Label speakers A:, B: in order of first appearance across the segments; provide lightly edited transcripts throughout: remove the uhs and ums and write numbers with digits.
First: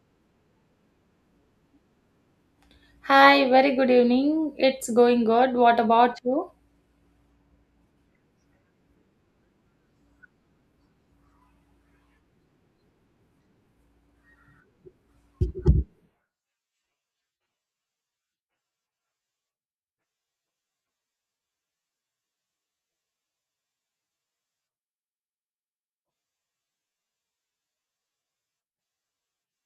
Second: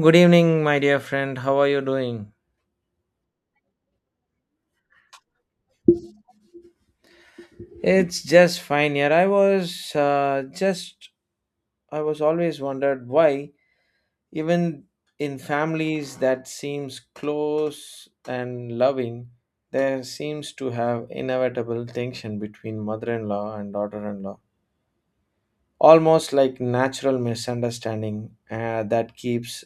A: Good evening, my dear friend. How are you doing?
B: Hi, very good evening. It's going good. What about you?
A: It's just fine here. I was I was always wondered why, even in families that seems close and loving, there seems to have inevitable tension between mother-in-law and daughter-in-law, almost like natural misunderstanding that keeps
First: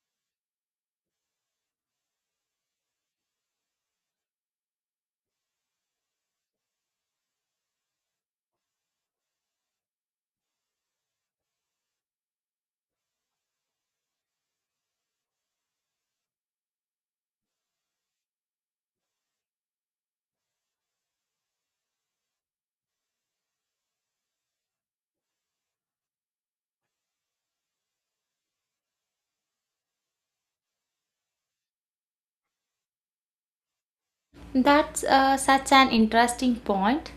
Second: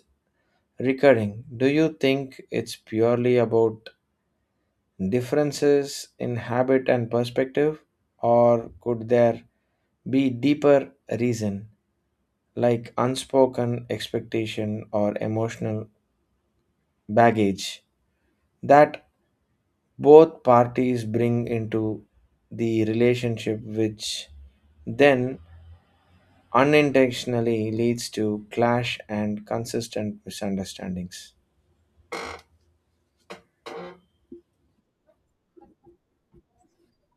A: recurring. Do you think it's purely about differences in habit and perspective, or could there be deeper reason like unspoken expectation or emotional baggage that both parties bring into the relationship, which then unintentionally leads to clash and consistent misunderstandings?
B: That's such an interesting point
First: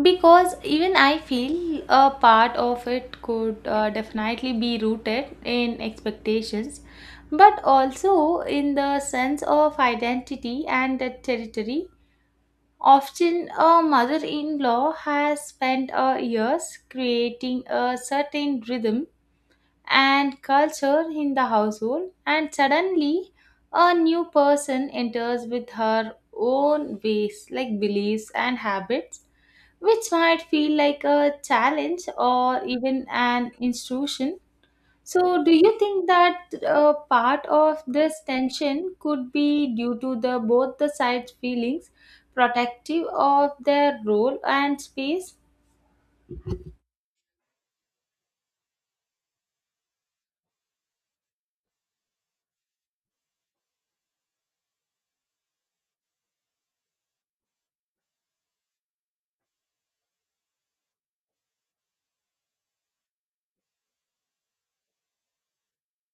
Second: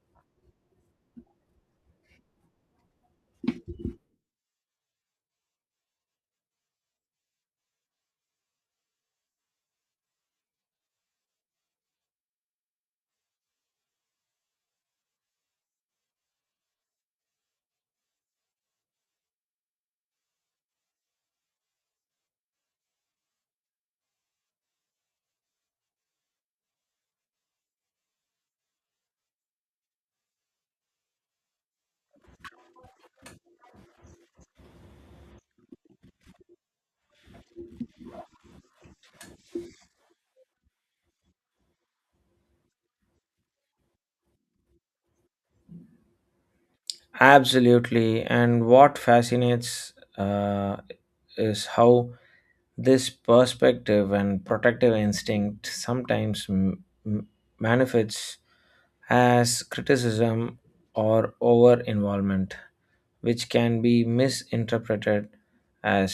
B: because even I feel a part of it could definitely be rooted in expectations, but also in the sense of identity and the territory. Often, a mother in law has spent years creating a certain rhythm and culture in the household, and suddenly a new person enters with her own ways like beliefs and habits which might feel like a challenge or even an institution. So do you think that part of this tension could be due to the both the sides feelings protective of their role and space?
A: Absolutely. And what fascinates uh, is how this perspective and protective instinct sometimes manifests as criticism or over involvement, which can be misinterpreted as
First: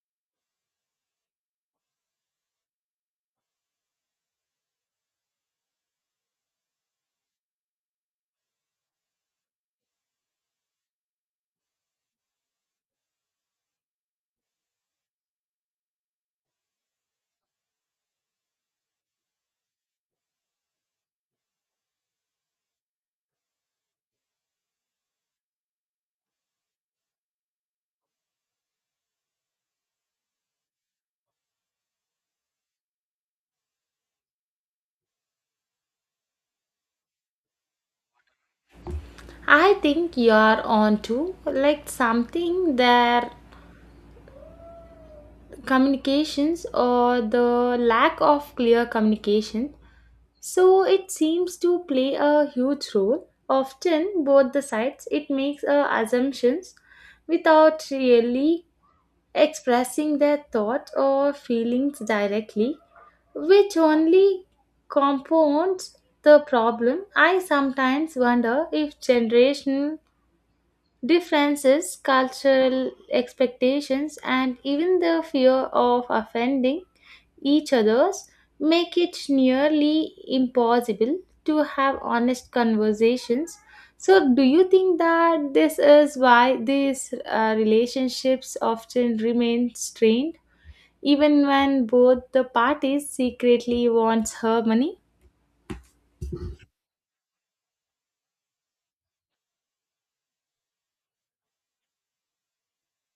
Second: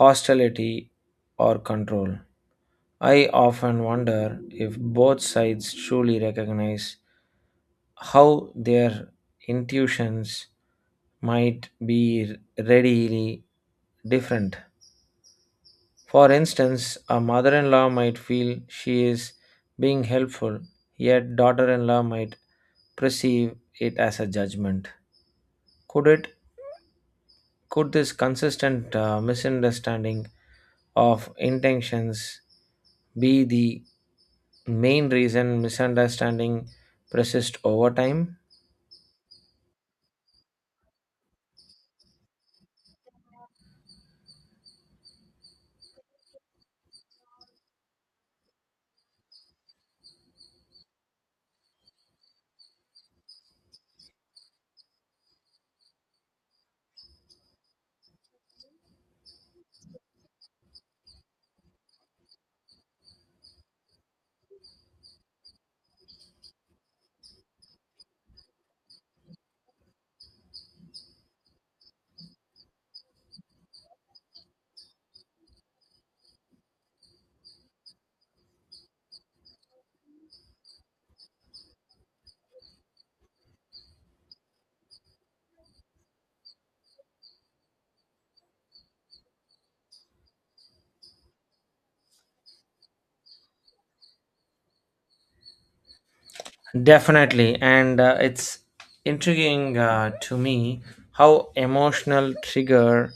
A: hostility or control. I often wonder if both sides truly recognize how their intuitions might be readily different for instance, a mother in law might feel she is being helpful, yet daughter in law might perceive it as a judgment. Could it could this consistent misunderstanding of intentions be the main reason misunderstanding persist over time?
B: I think you are on to like something there. Communications, or the lack of clear communication, so it seems to play a huge role. Often both the sides, it makes assumptions without really expressing their thoughts or feelings directly, which only compounds the problem. I sometimes wonder if generational differences, cultural expectations, and even the fear of offending each other's make it nearly impossible to have honest conversations. So, do you think that this is why these relationships often remain strained, even when both the parties secretly wants her money?
A: Definitely, and it's intriguing to me how emotional trigger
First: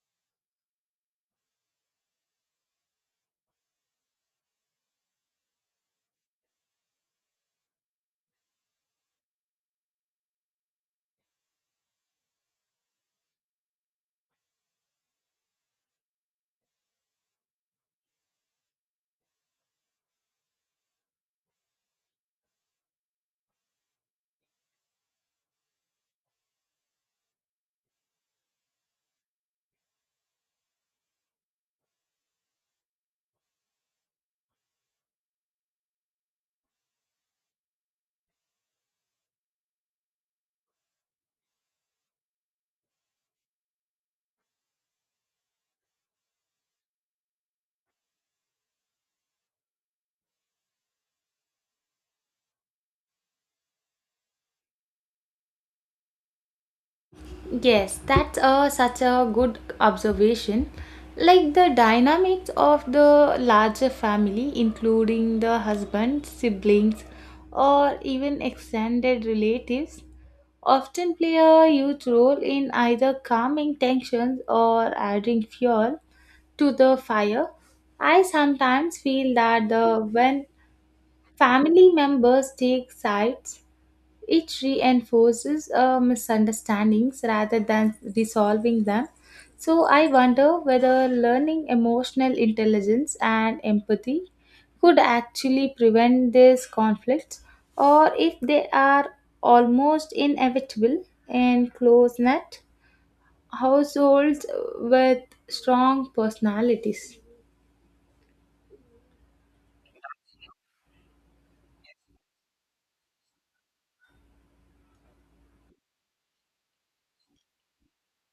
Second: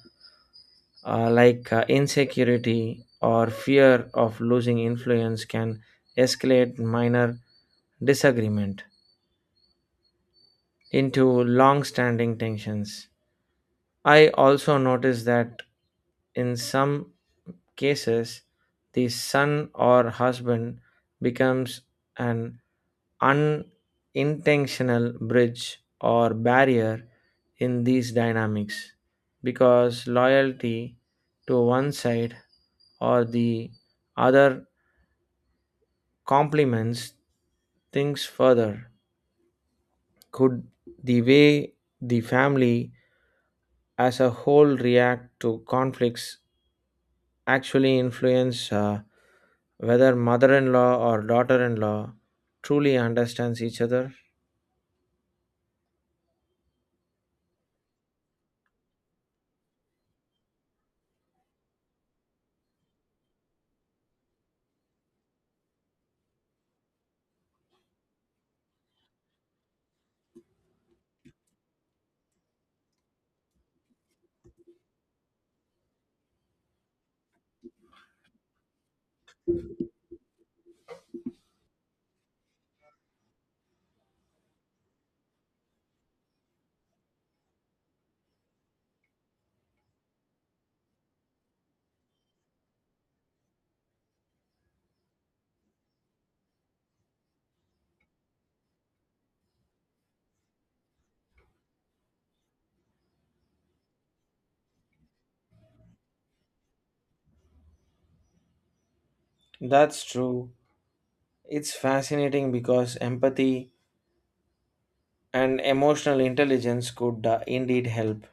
A: insecurity or fear of losing influence can escalate minor disagreement into long standing tensions. I also noticed that in some cases, the son or husband becomes an unintentional bridge or barrier in these dynamics because loyalty to one side or the other complements things further. Could the way the family as a whole react to conflicts actually influence whether mother in law or daughter in law truly understands each other?
B: Yes, that's a, such a good observation. Like the dynamics of the larger family, including the husband, siblings, or even extended relatives, often play a huge role in either calming tensions or adding fuel to the fire. I sometimes feel that the when family members take sides, it reinforces misunderstandings rather than resolving them. So, I wonder whether learning emotional intelligence and empathy could actually prevent these conflicts, or if they are almost inevitable in close knit households with strong personalities.
A: That's true. It's fascinating because empathy and emotional intelligence could indeed help.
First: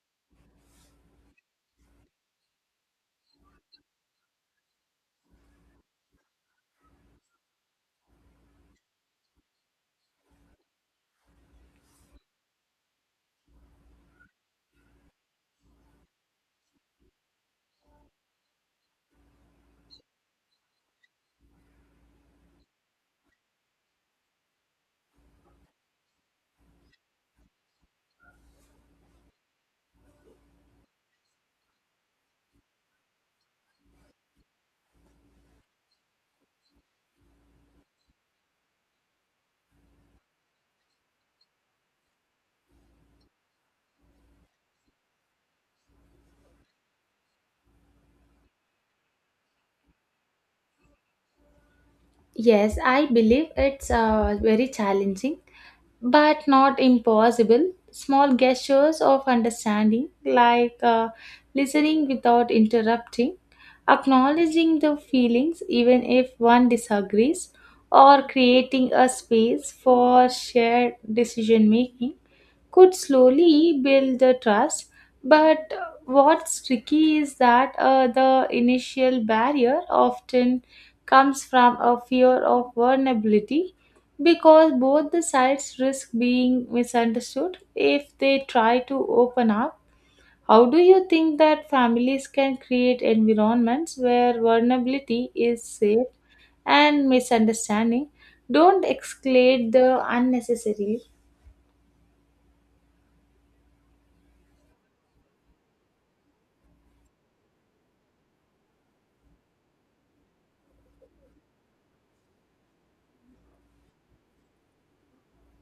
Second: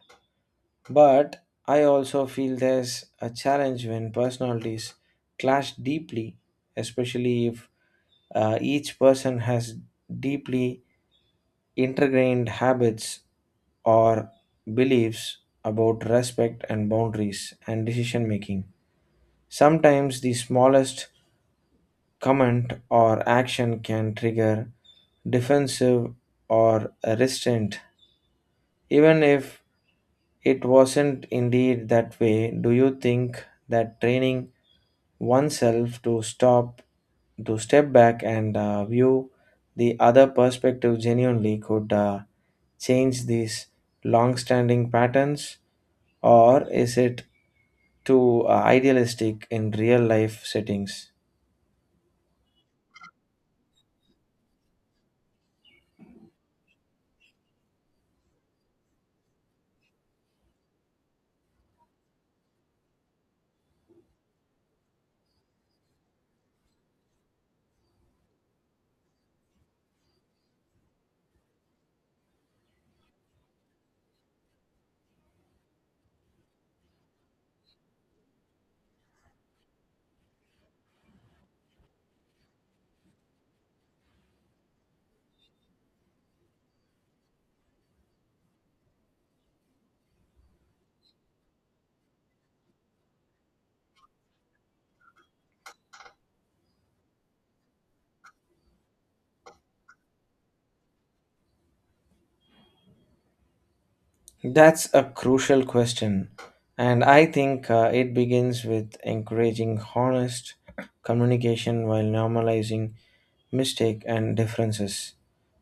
A: But I also feel there's a challenge when personalities clash deeply, especially if each person has deeply ingrained habits or beliefs about respect and boundaries and decision making. Sometimes the smallest comment or action can trigger defensive or restraint, even if it wasn't indeed that way. Do you think that training oneself to stop, to step back and view the other perspective genuinely could change these long standing patterns? Or is it too idealistic in real life settings?
B: Yes, I believe it's very challenging but not impossible. Small gestures of understanding, like listening without interrupting, acknowledging the feelings even if one disagrees, or creating a space for shared decision making, could slowly build the trust. But what's tricky is that the initial barrier often comes from a fear of vulnerability, because both the sides risk being misunderstood if they try to open up. How do you think that families can create environments where vulnerability is safe and misunderstanding don't escalate the unnecessarily?
A: That's a crucial question, and I think it begins with encouraging honest communication while normalizing mistake and differences.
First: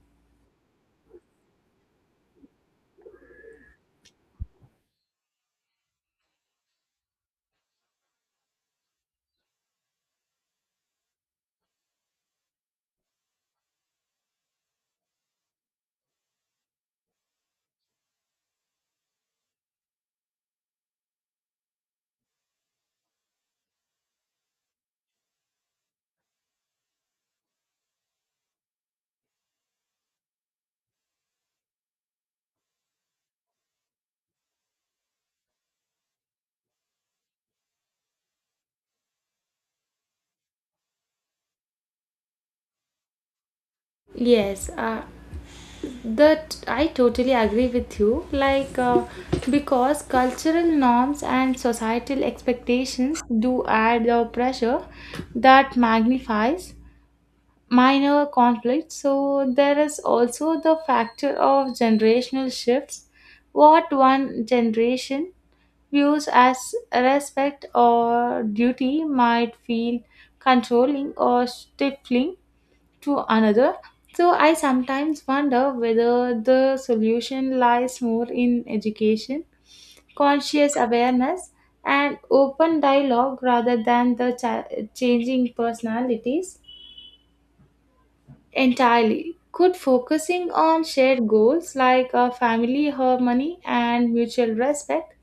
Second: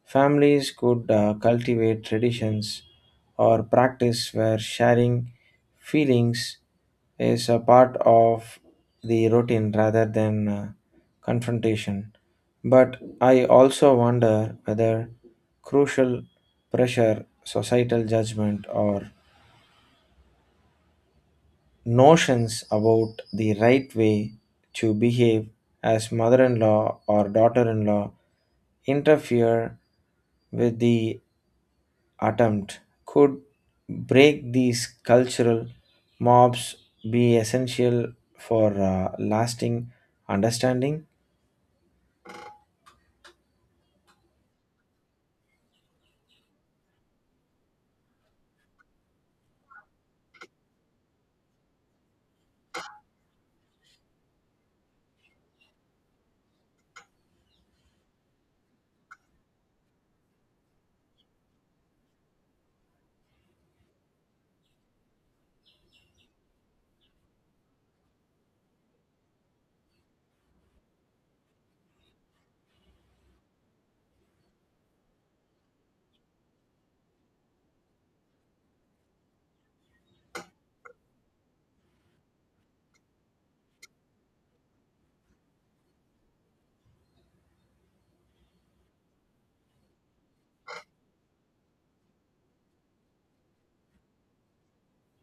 A: Families could cultivate traditions or practice where sharing feelings is a part of the routine rather than confrontation. But I also wonder whether crucial pressure, societal judgment, or notions about the right way to behave as mother in law or daughter in law interfere with the attempt could break these cultural mobs be essential for lasting understanding.
B: Yes, that I totally agree with you, like, because cultural norms and societal expectations do add the pressure that magnifies minor conflicts. So there is also the factor of generational shifts. What one generation views as respect or duty might feel controlling or stifling to another. So I sometimes wonder whether the solution lies more in education, conscious awareness, and open dialogue rather than changing personalities. Entirely. Could focusing on shared goals like a family harmony and mutual respect,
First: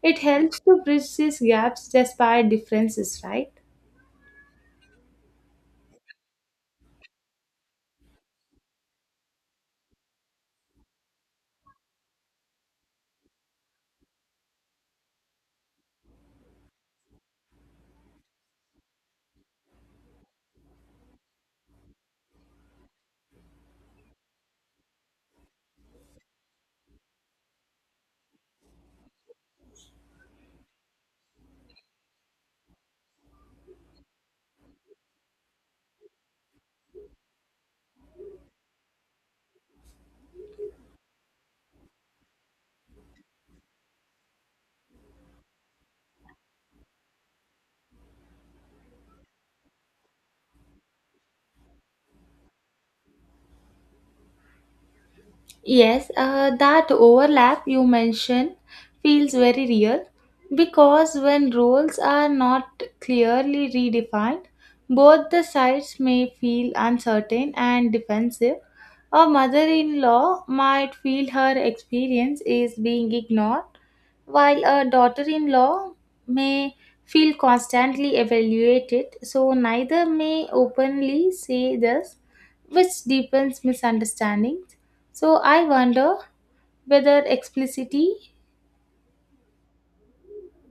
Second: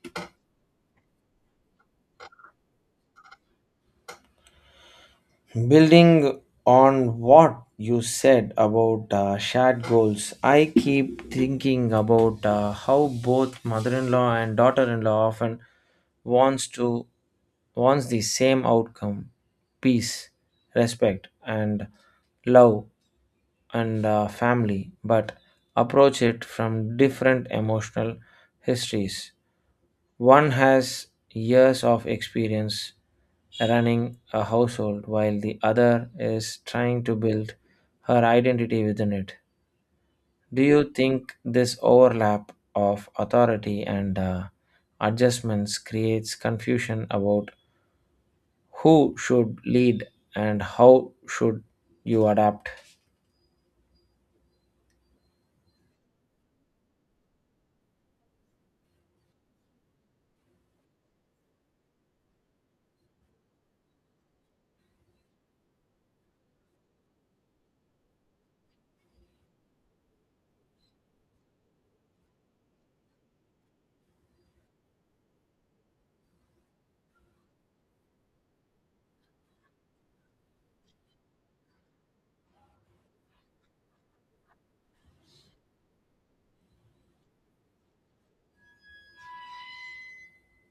B: it helps to bridge these gaps despite differences, right?
A: Building on what you said about shared goals, I keep thinking about how both mother-in-law and daughter-in-law often wants to wants the same outcome, peace, respect, and love and family, but approach it from different emotional histories. One has years of experience running a household, while the other is trying to build her identity within it. Do you think this overlap of authority and adjustments creates confusion about who should lead and how should you adapt?
B: Yes, that overlap you mentioned feels very real, because when roles are not clearly redefined, both the sides may feel uncertain and defensive. A mother in law might feel her experience is being ignored, while a daughter in law may feel constantly evaluated, so neither may openly say this, which deepens misunderstandings. So I wonder whether explicitly,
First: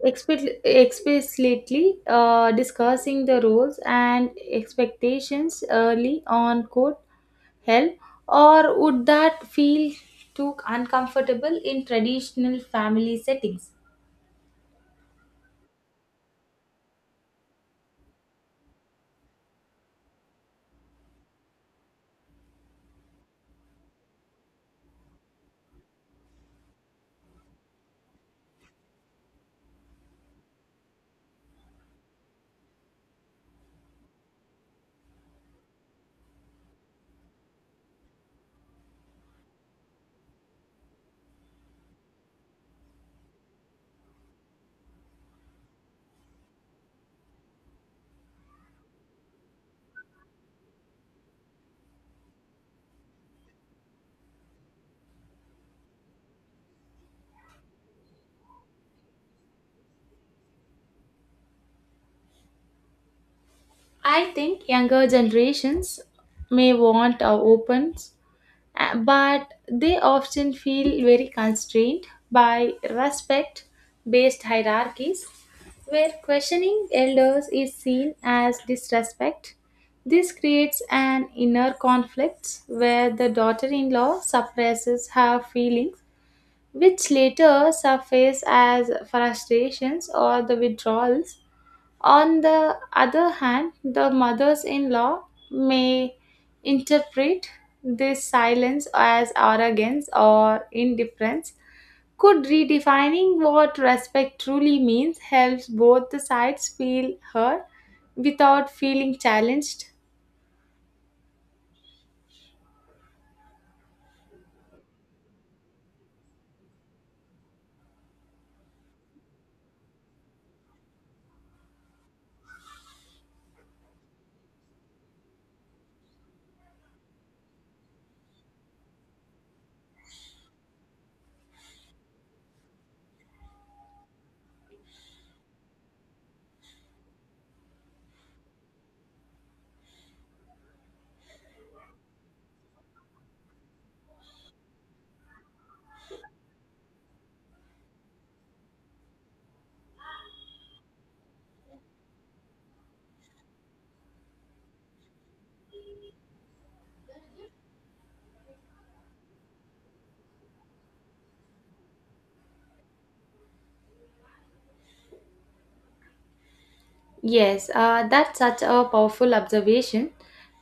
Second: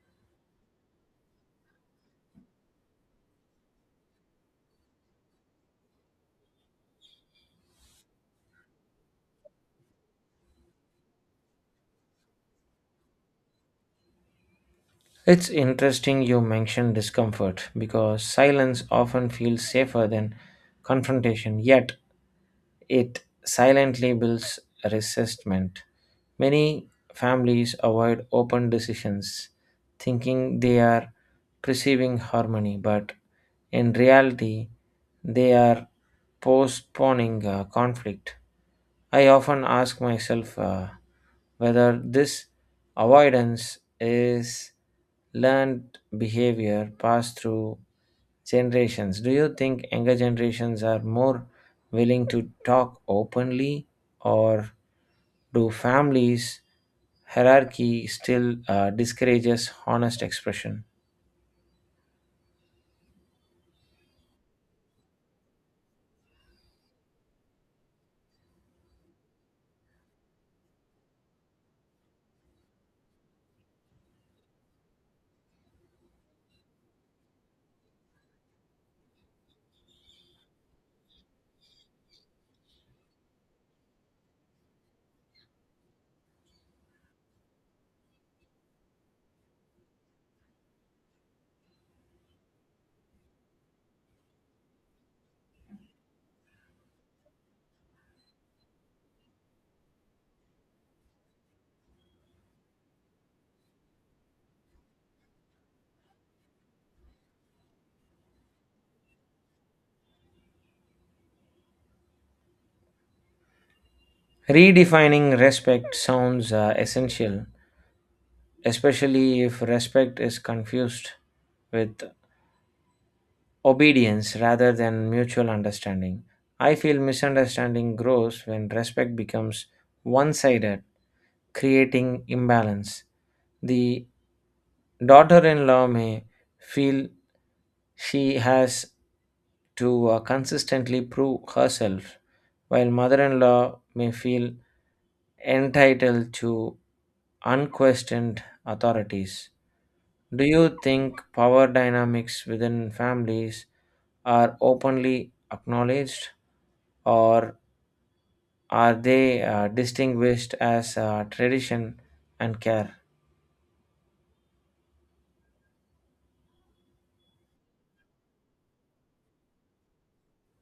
B: expli- explicitly discussing the roles and expectations early on could help, or would that feel too uncomfortable in traditional family settings?
A: It's interesting you mention discomfort because silence often feels safer than confrontation, yet it silently builds resentment. Many families avoid open decisions, thinking they are perceiving harmony, but in reality, they are postponing conflict. I often ask myself whether this avoidance is learned behavior passed through generations. Do you think younger generations are more willing to talk openly, or do families hierarchy still discourages honest expression?
B: I think younger generations may want our opens, but they often feel very constrained by respect based hierarchies where questioning elders is seen as disrespect. This creates an inner conflict where the daughter in law suppresses her feelings, which later surface as frustrations or the withdrawals. On the other hand, the mothers in law may interpret this silence as arrogance or indifference. Could redefining what respect truly means helps both the sides feel heard without feeling challenged?
A: Redefining respect sounds essential, especially if respect is confused with obedience rather than mutual understanding. I feel misunderstanding grows when respect becomes one sided, creating imbalance. The daughter in law may feel she has to consistently prove herself, while mother in law may feel entitled to unquestioned authorities. Do you think power dynamics within families are openly acknowledged or are they distinguished as tradition and care?
B: Yes, that's such a powerful observation,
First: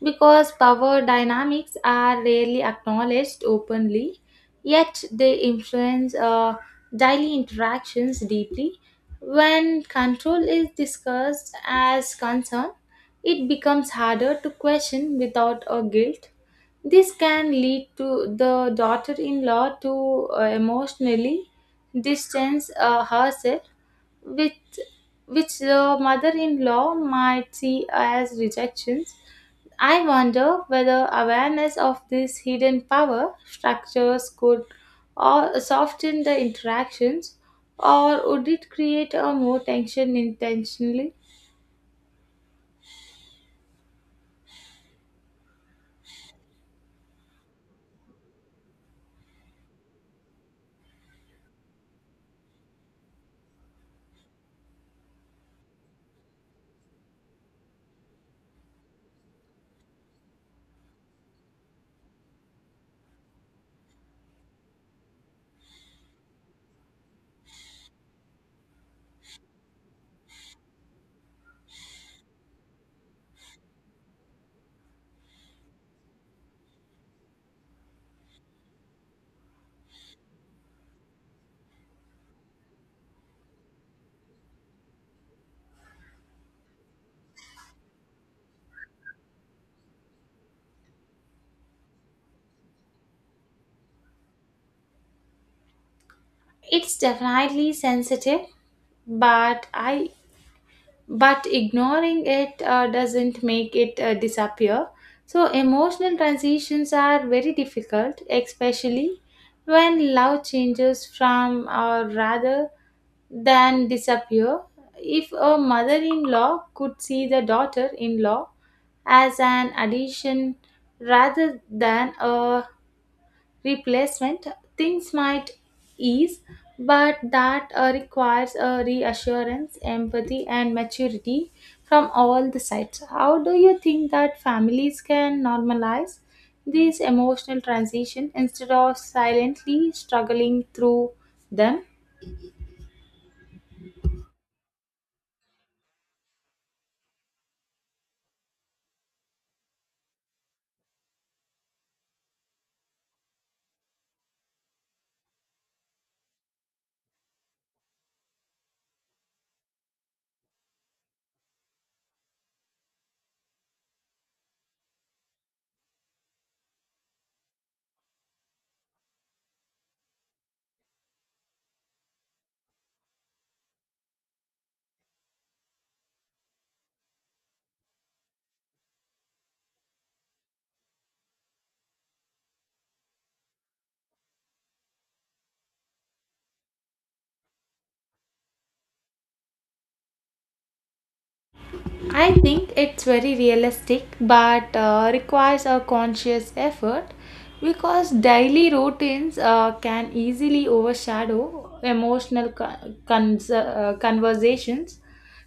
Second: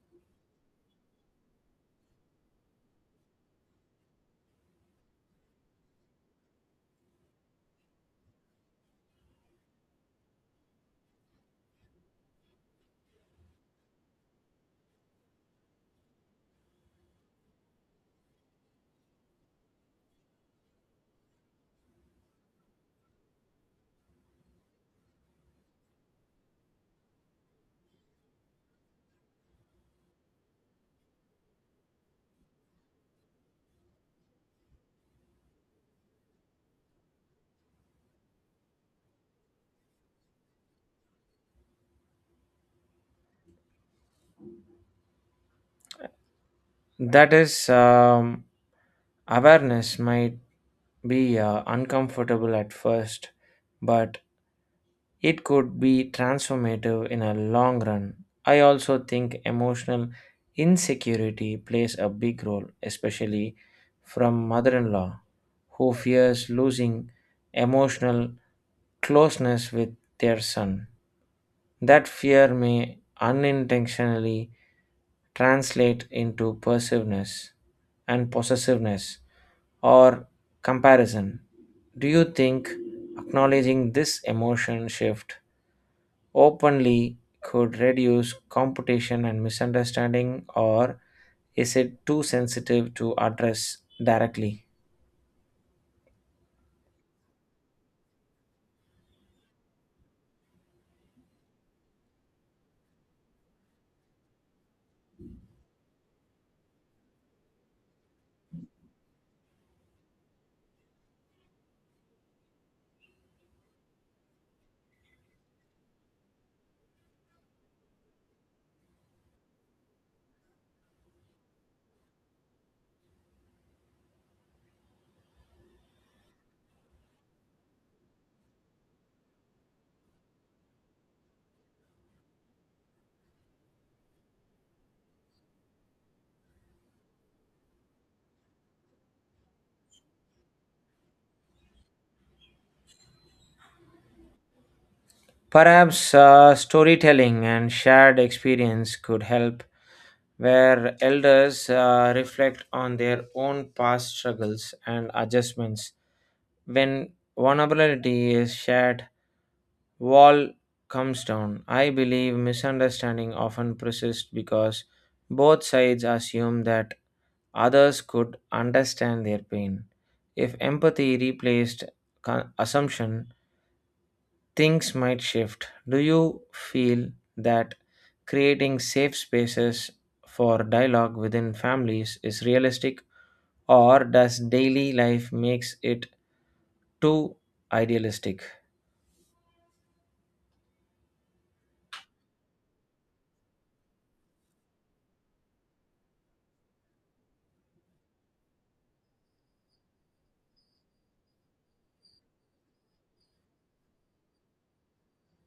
B: because power dynamics are rarely acknowledged openly, yet they influence daily interactions deeply. When control is discussed as concern, it becomes harder to question without a guilt. This can lead to the daughter in law to emotionally distance herself, which which the mother-in-law might see as rejections. I wonder whether awareness of this hidden power structures could or soften the interactions, or would it create a more tension intentionally?
A: That is, um, awareness might be uncomfortable at first, but it could be transformative in a long run. I also think emotional insecurity plays a big role, especially from mother in law, who fears losing emotional closeness with their son. That fear may unintentionally translate into persiveness and possessiveness or comparison. Do you think acknowledging this emotion shift openly could reduce competition and misunderstanding, or is it too sensitive to address directly?
B: It's definitely sensitive, but I but ignoring it doesn't make it disappear. So, emotional transitions are very difficult, especially when love changes from or rather than disappear. If a mother in law could see the daughter in law as an addition rather than a replacement, things might ease, but that requires a reassurance, empathy, and maturity from all the sides. How do you think that families can normalize this emotional transition instead of silently struggling through them?
A: Perhaps storytelling and shared experience could help, where elders reflect on their own past struggles and adjustments. When vulnerability is shared, wall comes down. I believe misunderstanding often persists because both sides assume that others could understand their pain. If empathy replaced assumption, things might shift. Do you feel that creating safe spaces for dialogue within families is realistic or does daily life makes it too idealistic?
B: I think it's very realistic but requires a conscious effort, because daily routines can easily overshadow emotional conversations.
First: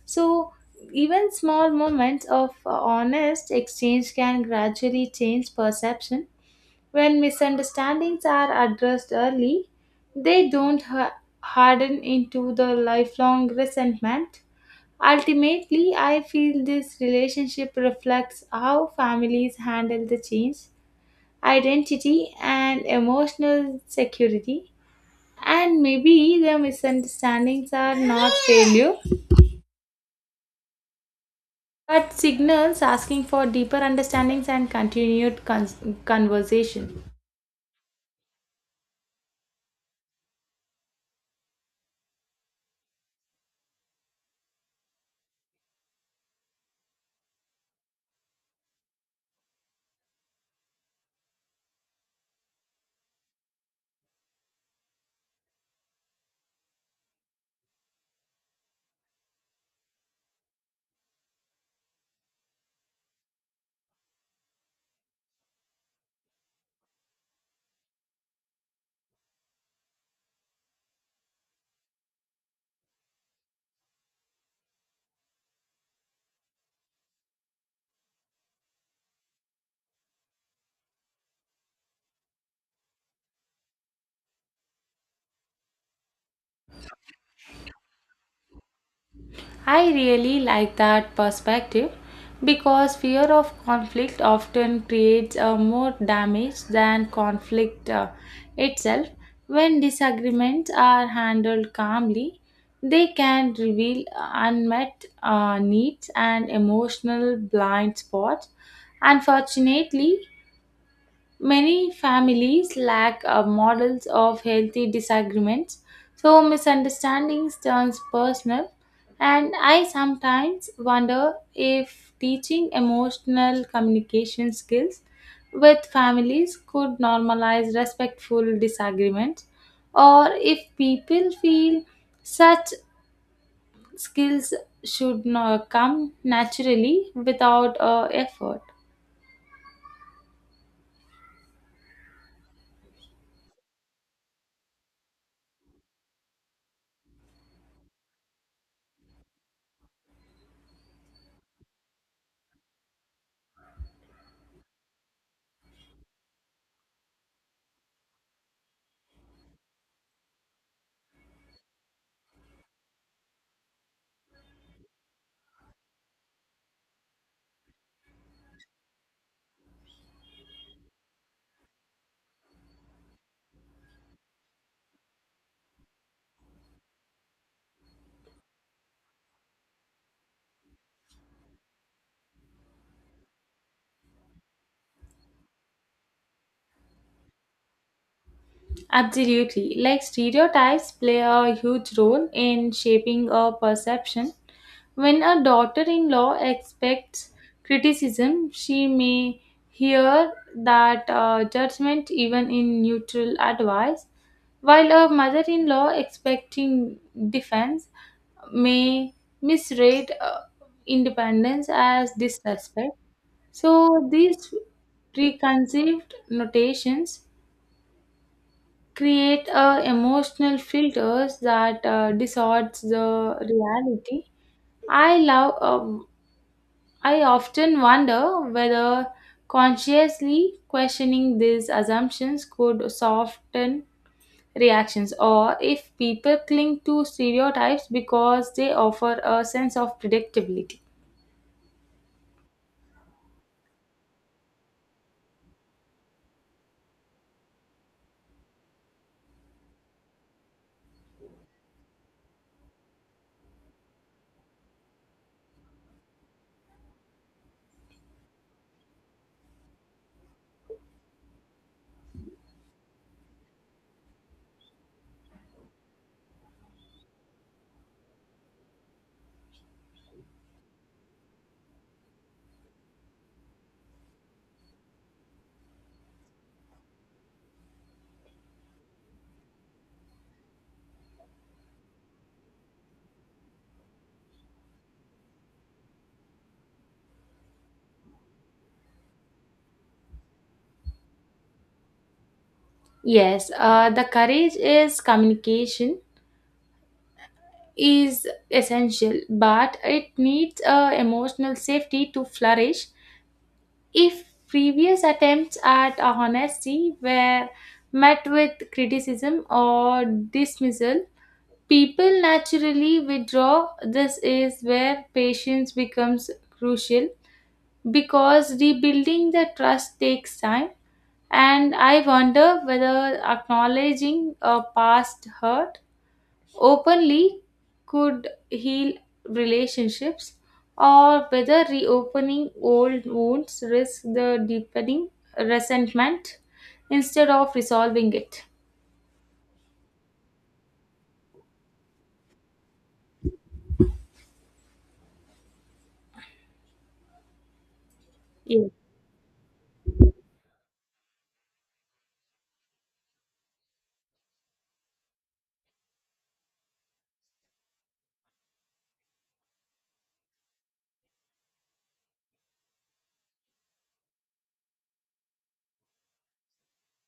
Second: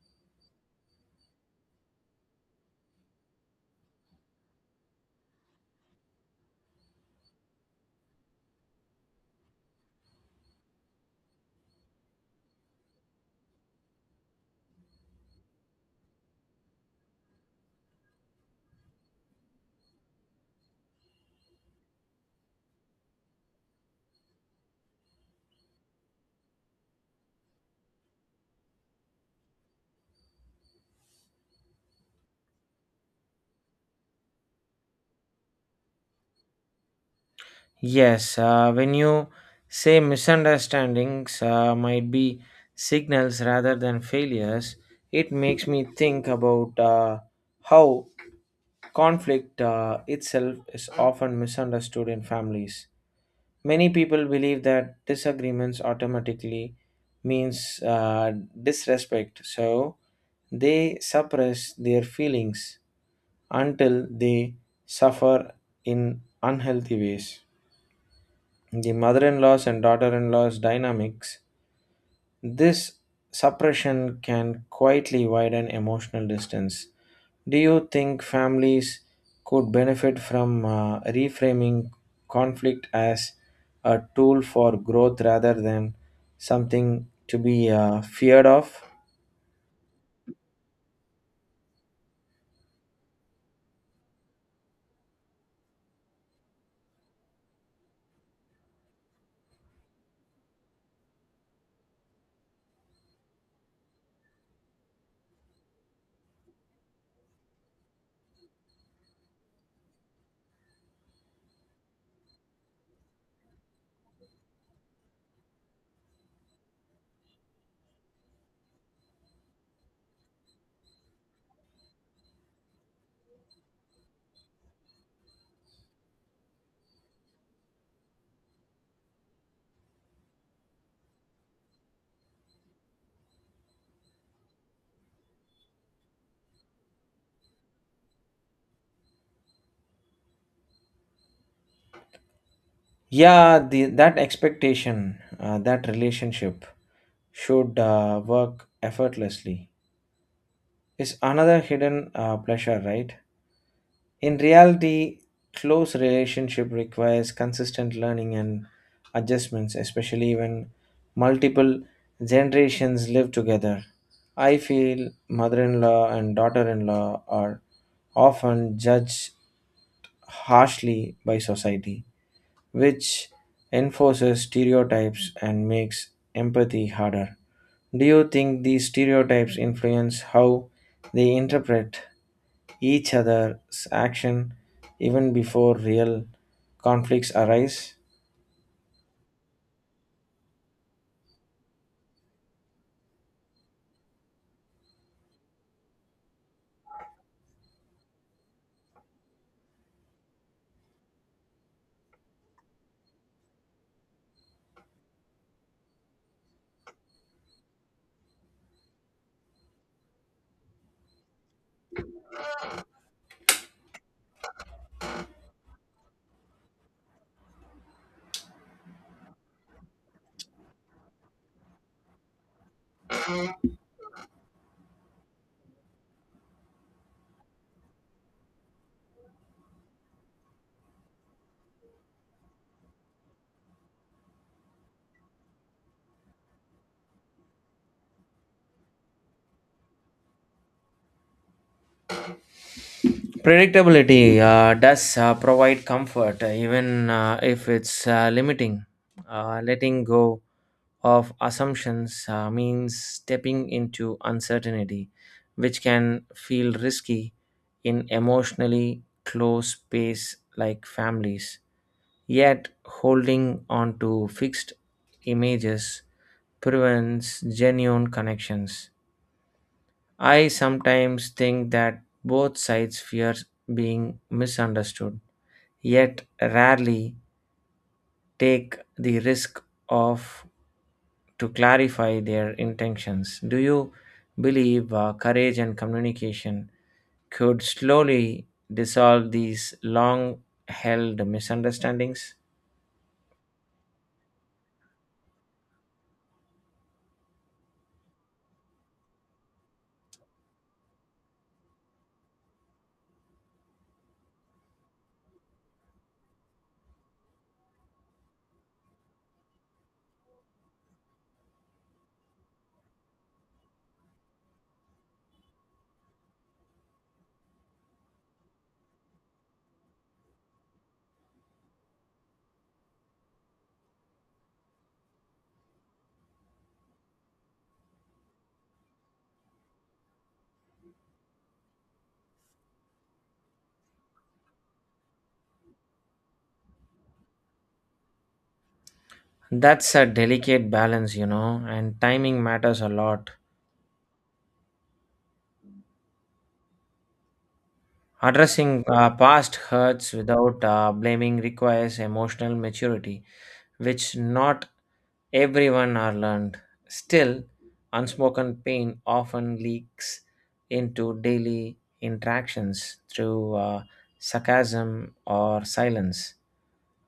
B: So, even small moments of honest exchange can gradually change perception. When misunderstandings are addressed early, they don't ha- harden into the lifelong resentment. Ultimately, I feel this relationship reflects how families handle the change, identity, and emotional security. And maybe the misunderstandings are not failure, but signals asking for deeper understandings and conversation.
A: Yes, when you say misunderstandings might be signals rather than failures, it makes me think about how conflict itself is often misunderstood in families. Many people believe that disagreements automatically means disrespect, so they suppress their feelings until they suffer in unhealthy ways the mother-in-law's and daughter-in-law's dynamics, this suppression can quietly widen emotional distance. Do you think families could benefit from reframing conflict as a tool for growth rather than something to be feared of?
B: I really like that perspective because fear of conflict often creates more damage than conflict itself. When disagreements are handled calmly, they can reveal unmet needs and emotional blind spots. Unfortunately, many families lack models of healthy disagreements, so misunderstandings turns personal. And I sometimes wonder if teaching emotional communication skills with families could normalize respectful disagreements, or if people feel such skills should not come naturally without effort.
A: Yeah, that expectation, that relationship should work effortlessly. Is another hidden pleasure, right? In reality, close relationship requires consistent learning and adjustments, especially when multiple generations live together. I feel mother-in-law and daughter-in-law are often judged harshly by society, which enforces stereotypes and makes empathy harder. Do you think these stereotypes influence how they interpret each other's action even before real conflicts arise?
B: Absolutely. Like stereotypes play a huge role in shaping a perception. When a daughter in law expects criticism, she may hear that judgment even in neutral advice, while a mother in law expecting defense may misread independence as disrespect. So, these preconceived notations create emotional filters that distorts the reality. i love um, I often wonder whether consciously questioning these assumptions could soften reactions, or if people cling to stereotypes because they offer a sense of predictability.
A: Predictability does provide comfort, even if it's limiting. Letting go of assumptions means stepping into uncertainty, which can feel risky in emotionally close space like families. Yet, holding on to fixed images prevents genuine connections. I sometimes think that both sides fear being misunderstood, yet rarely take the risk of to clarify their intentions. Do you believe courage and communication could slowly dissolve these long held misunderstandings?
B: Yes, the courage is communication is essential, but it needs emotional safety to flourish. If previous attempts at honesty were met with criticism or dismissal, people naturally withdraw. This is where patience becomes crucial because rebuilding the trust takes time. And I wonder whether acknowledging a past hurt openly could heal relationships, or whether reopening old wounds risk the deepening resentment instead of resolving it.
A: That's a delicate balance, you know, and timing matters a lot.
B: yes,
A: Addressing past hurts without blaming requires emotional maturity, which not everyone are learned. Still, unspoken pain often leaks into daily interactions through sarcasm or silence.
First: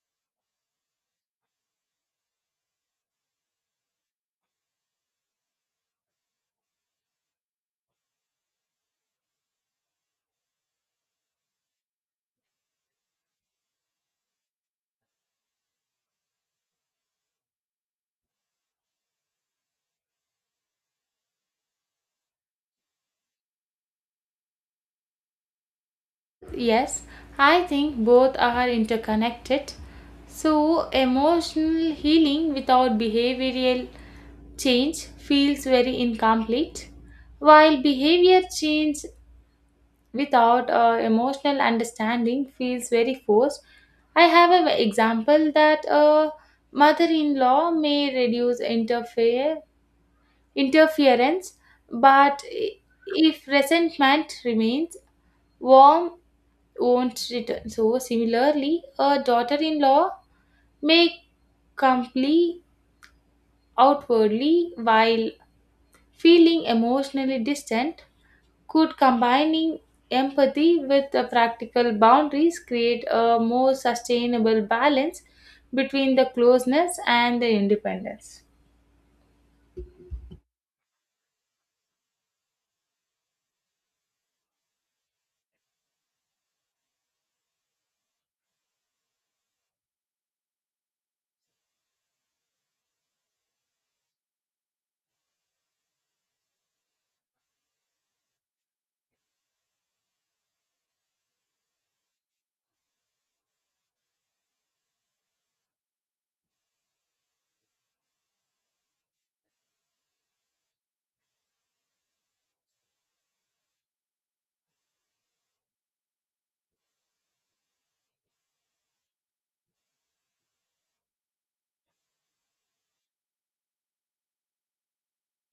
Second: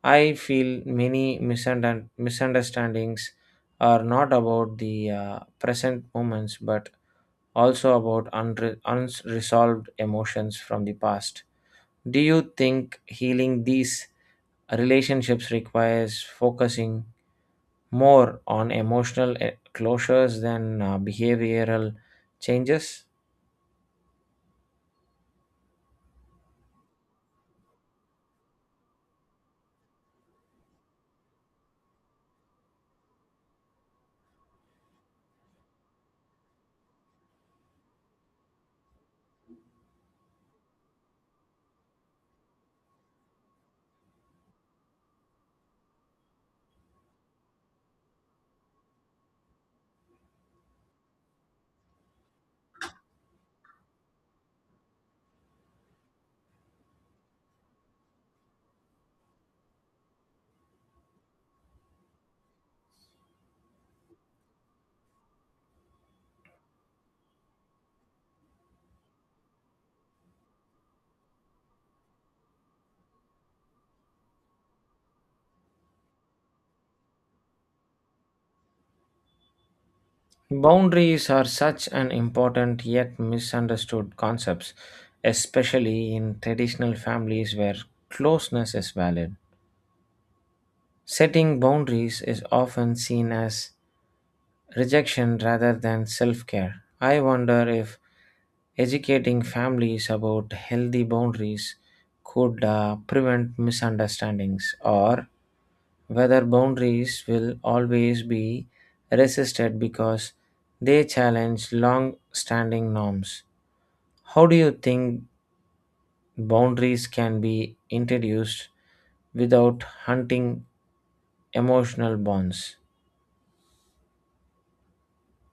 A: I feel many misunderstandings are not about the present moments but also about unresolved emotions from the past. Do you think healing these relationships requires focusing more on emotional closures than behavioral changes?
B: yes, I think both are interconnected, so emotional healing without behavioral change feels very incomplete, while behavior change without emotional understanding feels very forced. I have an example that a mother-in-law may reduce interference, but if resentment remains, warm won't return. So similarly, a daughter-in-law may comply outwardly while feeling emotionally distant. Could combining empathy with the practical boundaries create a more sustainable balance between the closeness and the independence?
A: Boundaries are such an important yet misunderstood concept, especially in traditional families where closeness is valued. Setting boundaries is often seen as rejection rather than self care. I wonder if educating families about healthy boundaries could prevent misunderstandings or whether boundaries will always be resisted because they challenge long standing norms. How do you think boundaries can be introduced without hunting emotional bonds?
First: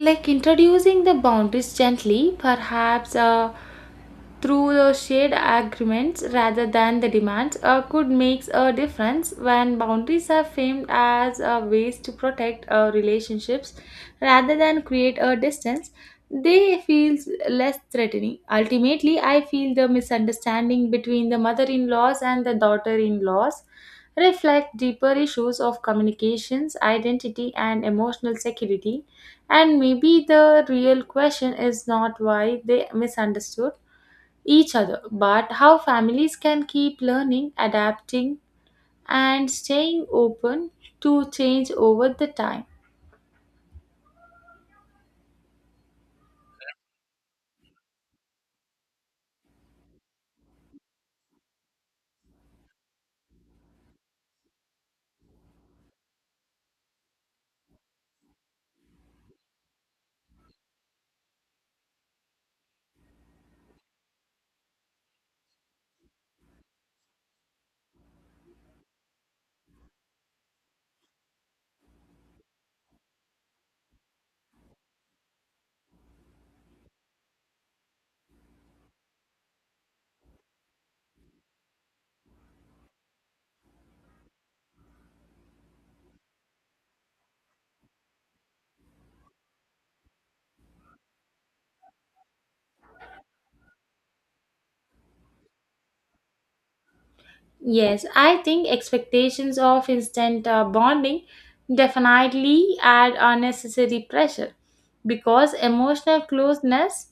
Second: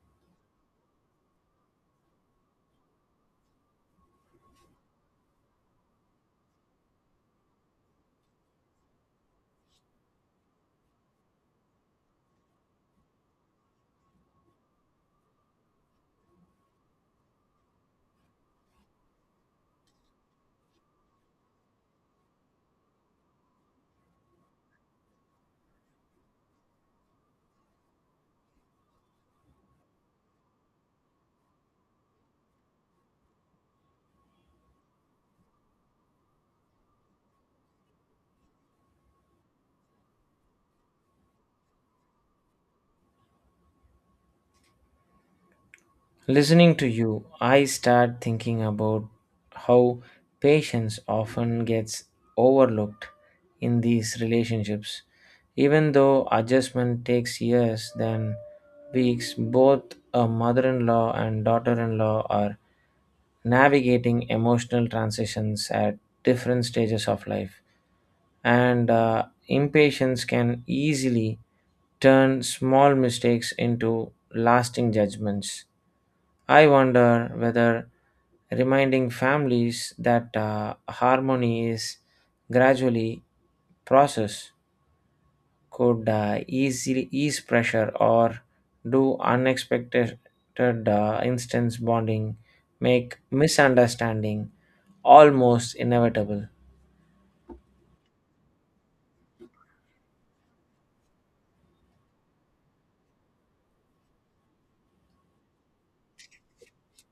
B: Like introducing the boundaries gently, perhaps through the shared agreements rather than the demands, could make a difference. When boundaries are framed as ways to protect relationships rather than create a distance, they feel less threatening. Ultimately, I feel the misunderstanding between the mother-in-laws and the daughter-in-laws reflect deeper issues of communications, identity, and emotional security. And maybe the real question is not why they misunderstood each other, but how families can keep learning, adapting, and staying open to change over the time.
A: Listening to you, I start thinking about how patience often gets overlooked in these relationships. Even though adjustment takes years than weeks, both a mother in law and daughter in law are navigating emotional transitions at different stages of life. And impatience can easily turn small mistakes into lasting judgments. I wonder whether reminding families that harmony is gradually process could easily ease pressure or do unexpected instance bonding make misunderstanding almost inevitable?
B: Yes, I think expectations of instant bonding definitely add unnecessary pressure, because emotional closeness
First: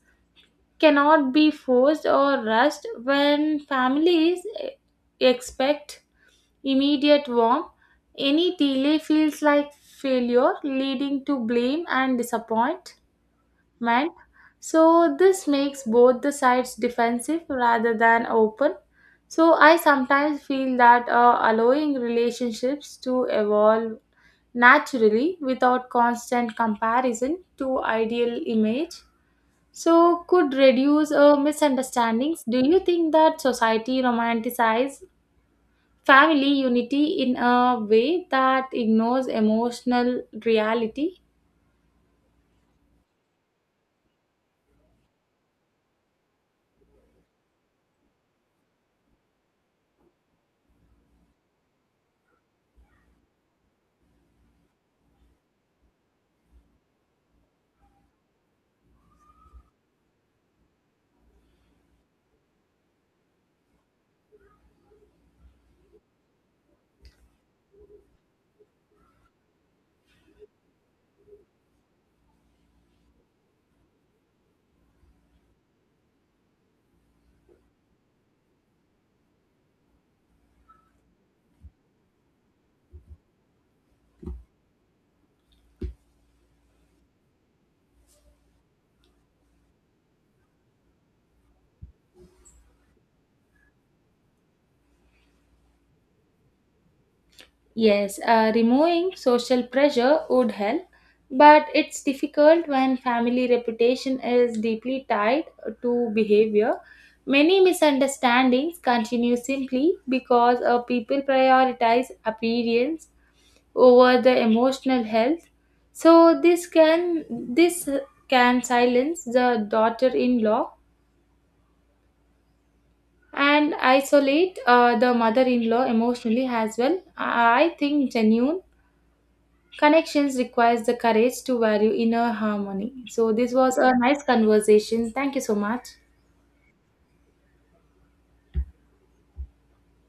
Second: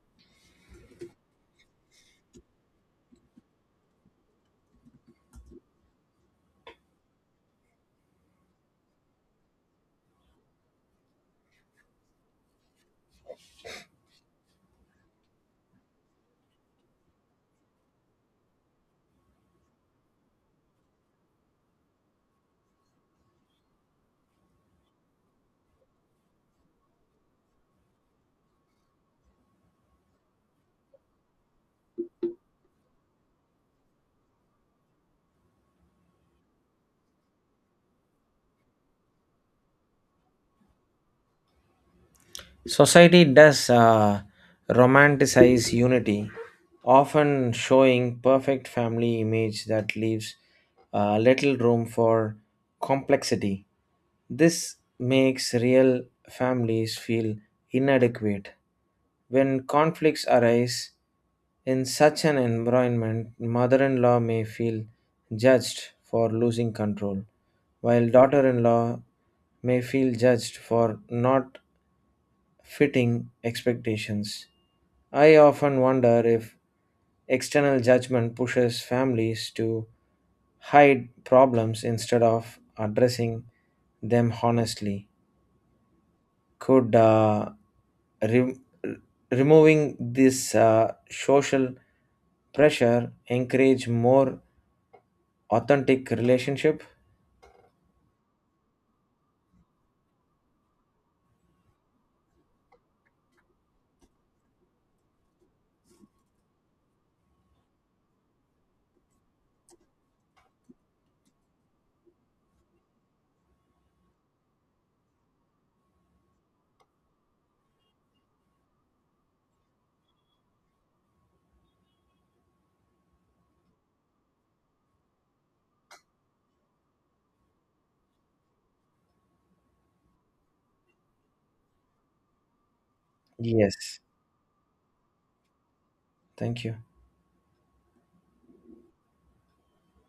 B: cannot be forced or rushed. When expect immediate warmth, any delay feels like failure, leading to blame and disappointment. So, this makes both the sides defensive rather than open. So, I sometimes feel that allowing relationships to evolve naturally without constant comparison to ideal image, so could reduce misunderstandings. Do you think that society romanticizes family unity in a way that ignores emotional reality?
A: Society does romanticize unity, often showing perfect family image that leaves little room for complexity. This makes real families feel inadequate. When conflicts arise in such an environment, mother in law may feel judged for losing control, while daughter in law may feel judged for not fitting expectations. I often wonder if external judgment pushes families to hide problems instead of addressing them honestly. Could re- removing this social pressure encourage more authentic relationship?
B: Yes, removing social pressure would help, but it's difficult when family reputation is deeply tied to behavior. Many misunderstandings continue simply because people prioritize appearance over the emotional health. So this can silence the daughter-in-law and isolate the mother-in-law emotionally as well. I think genuine connections requires the courage to value inner harmony. So this was a
A: Yes.
B: nice conversation, thank you so much.
A: Thank you.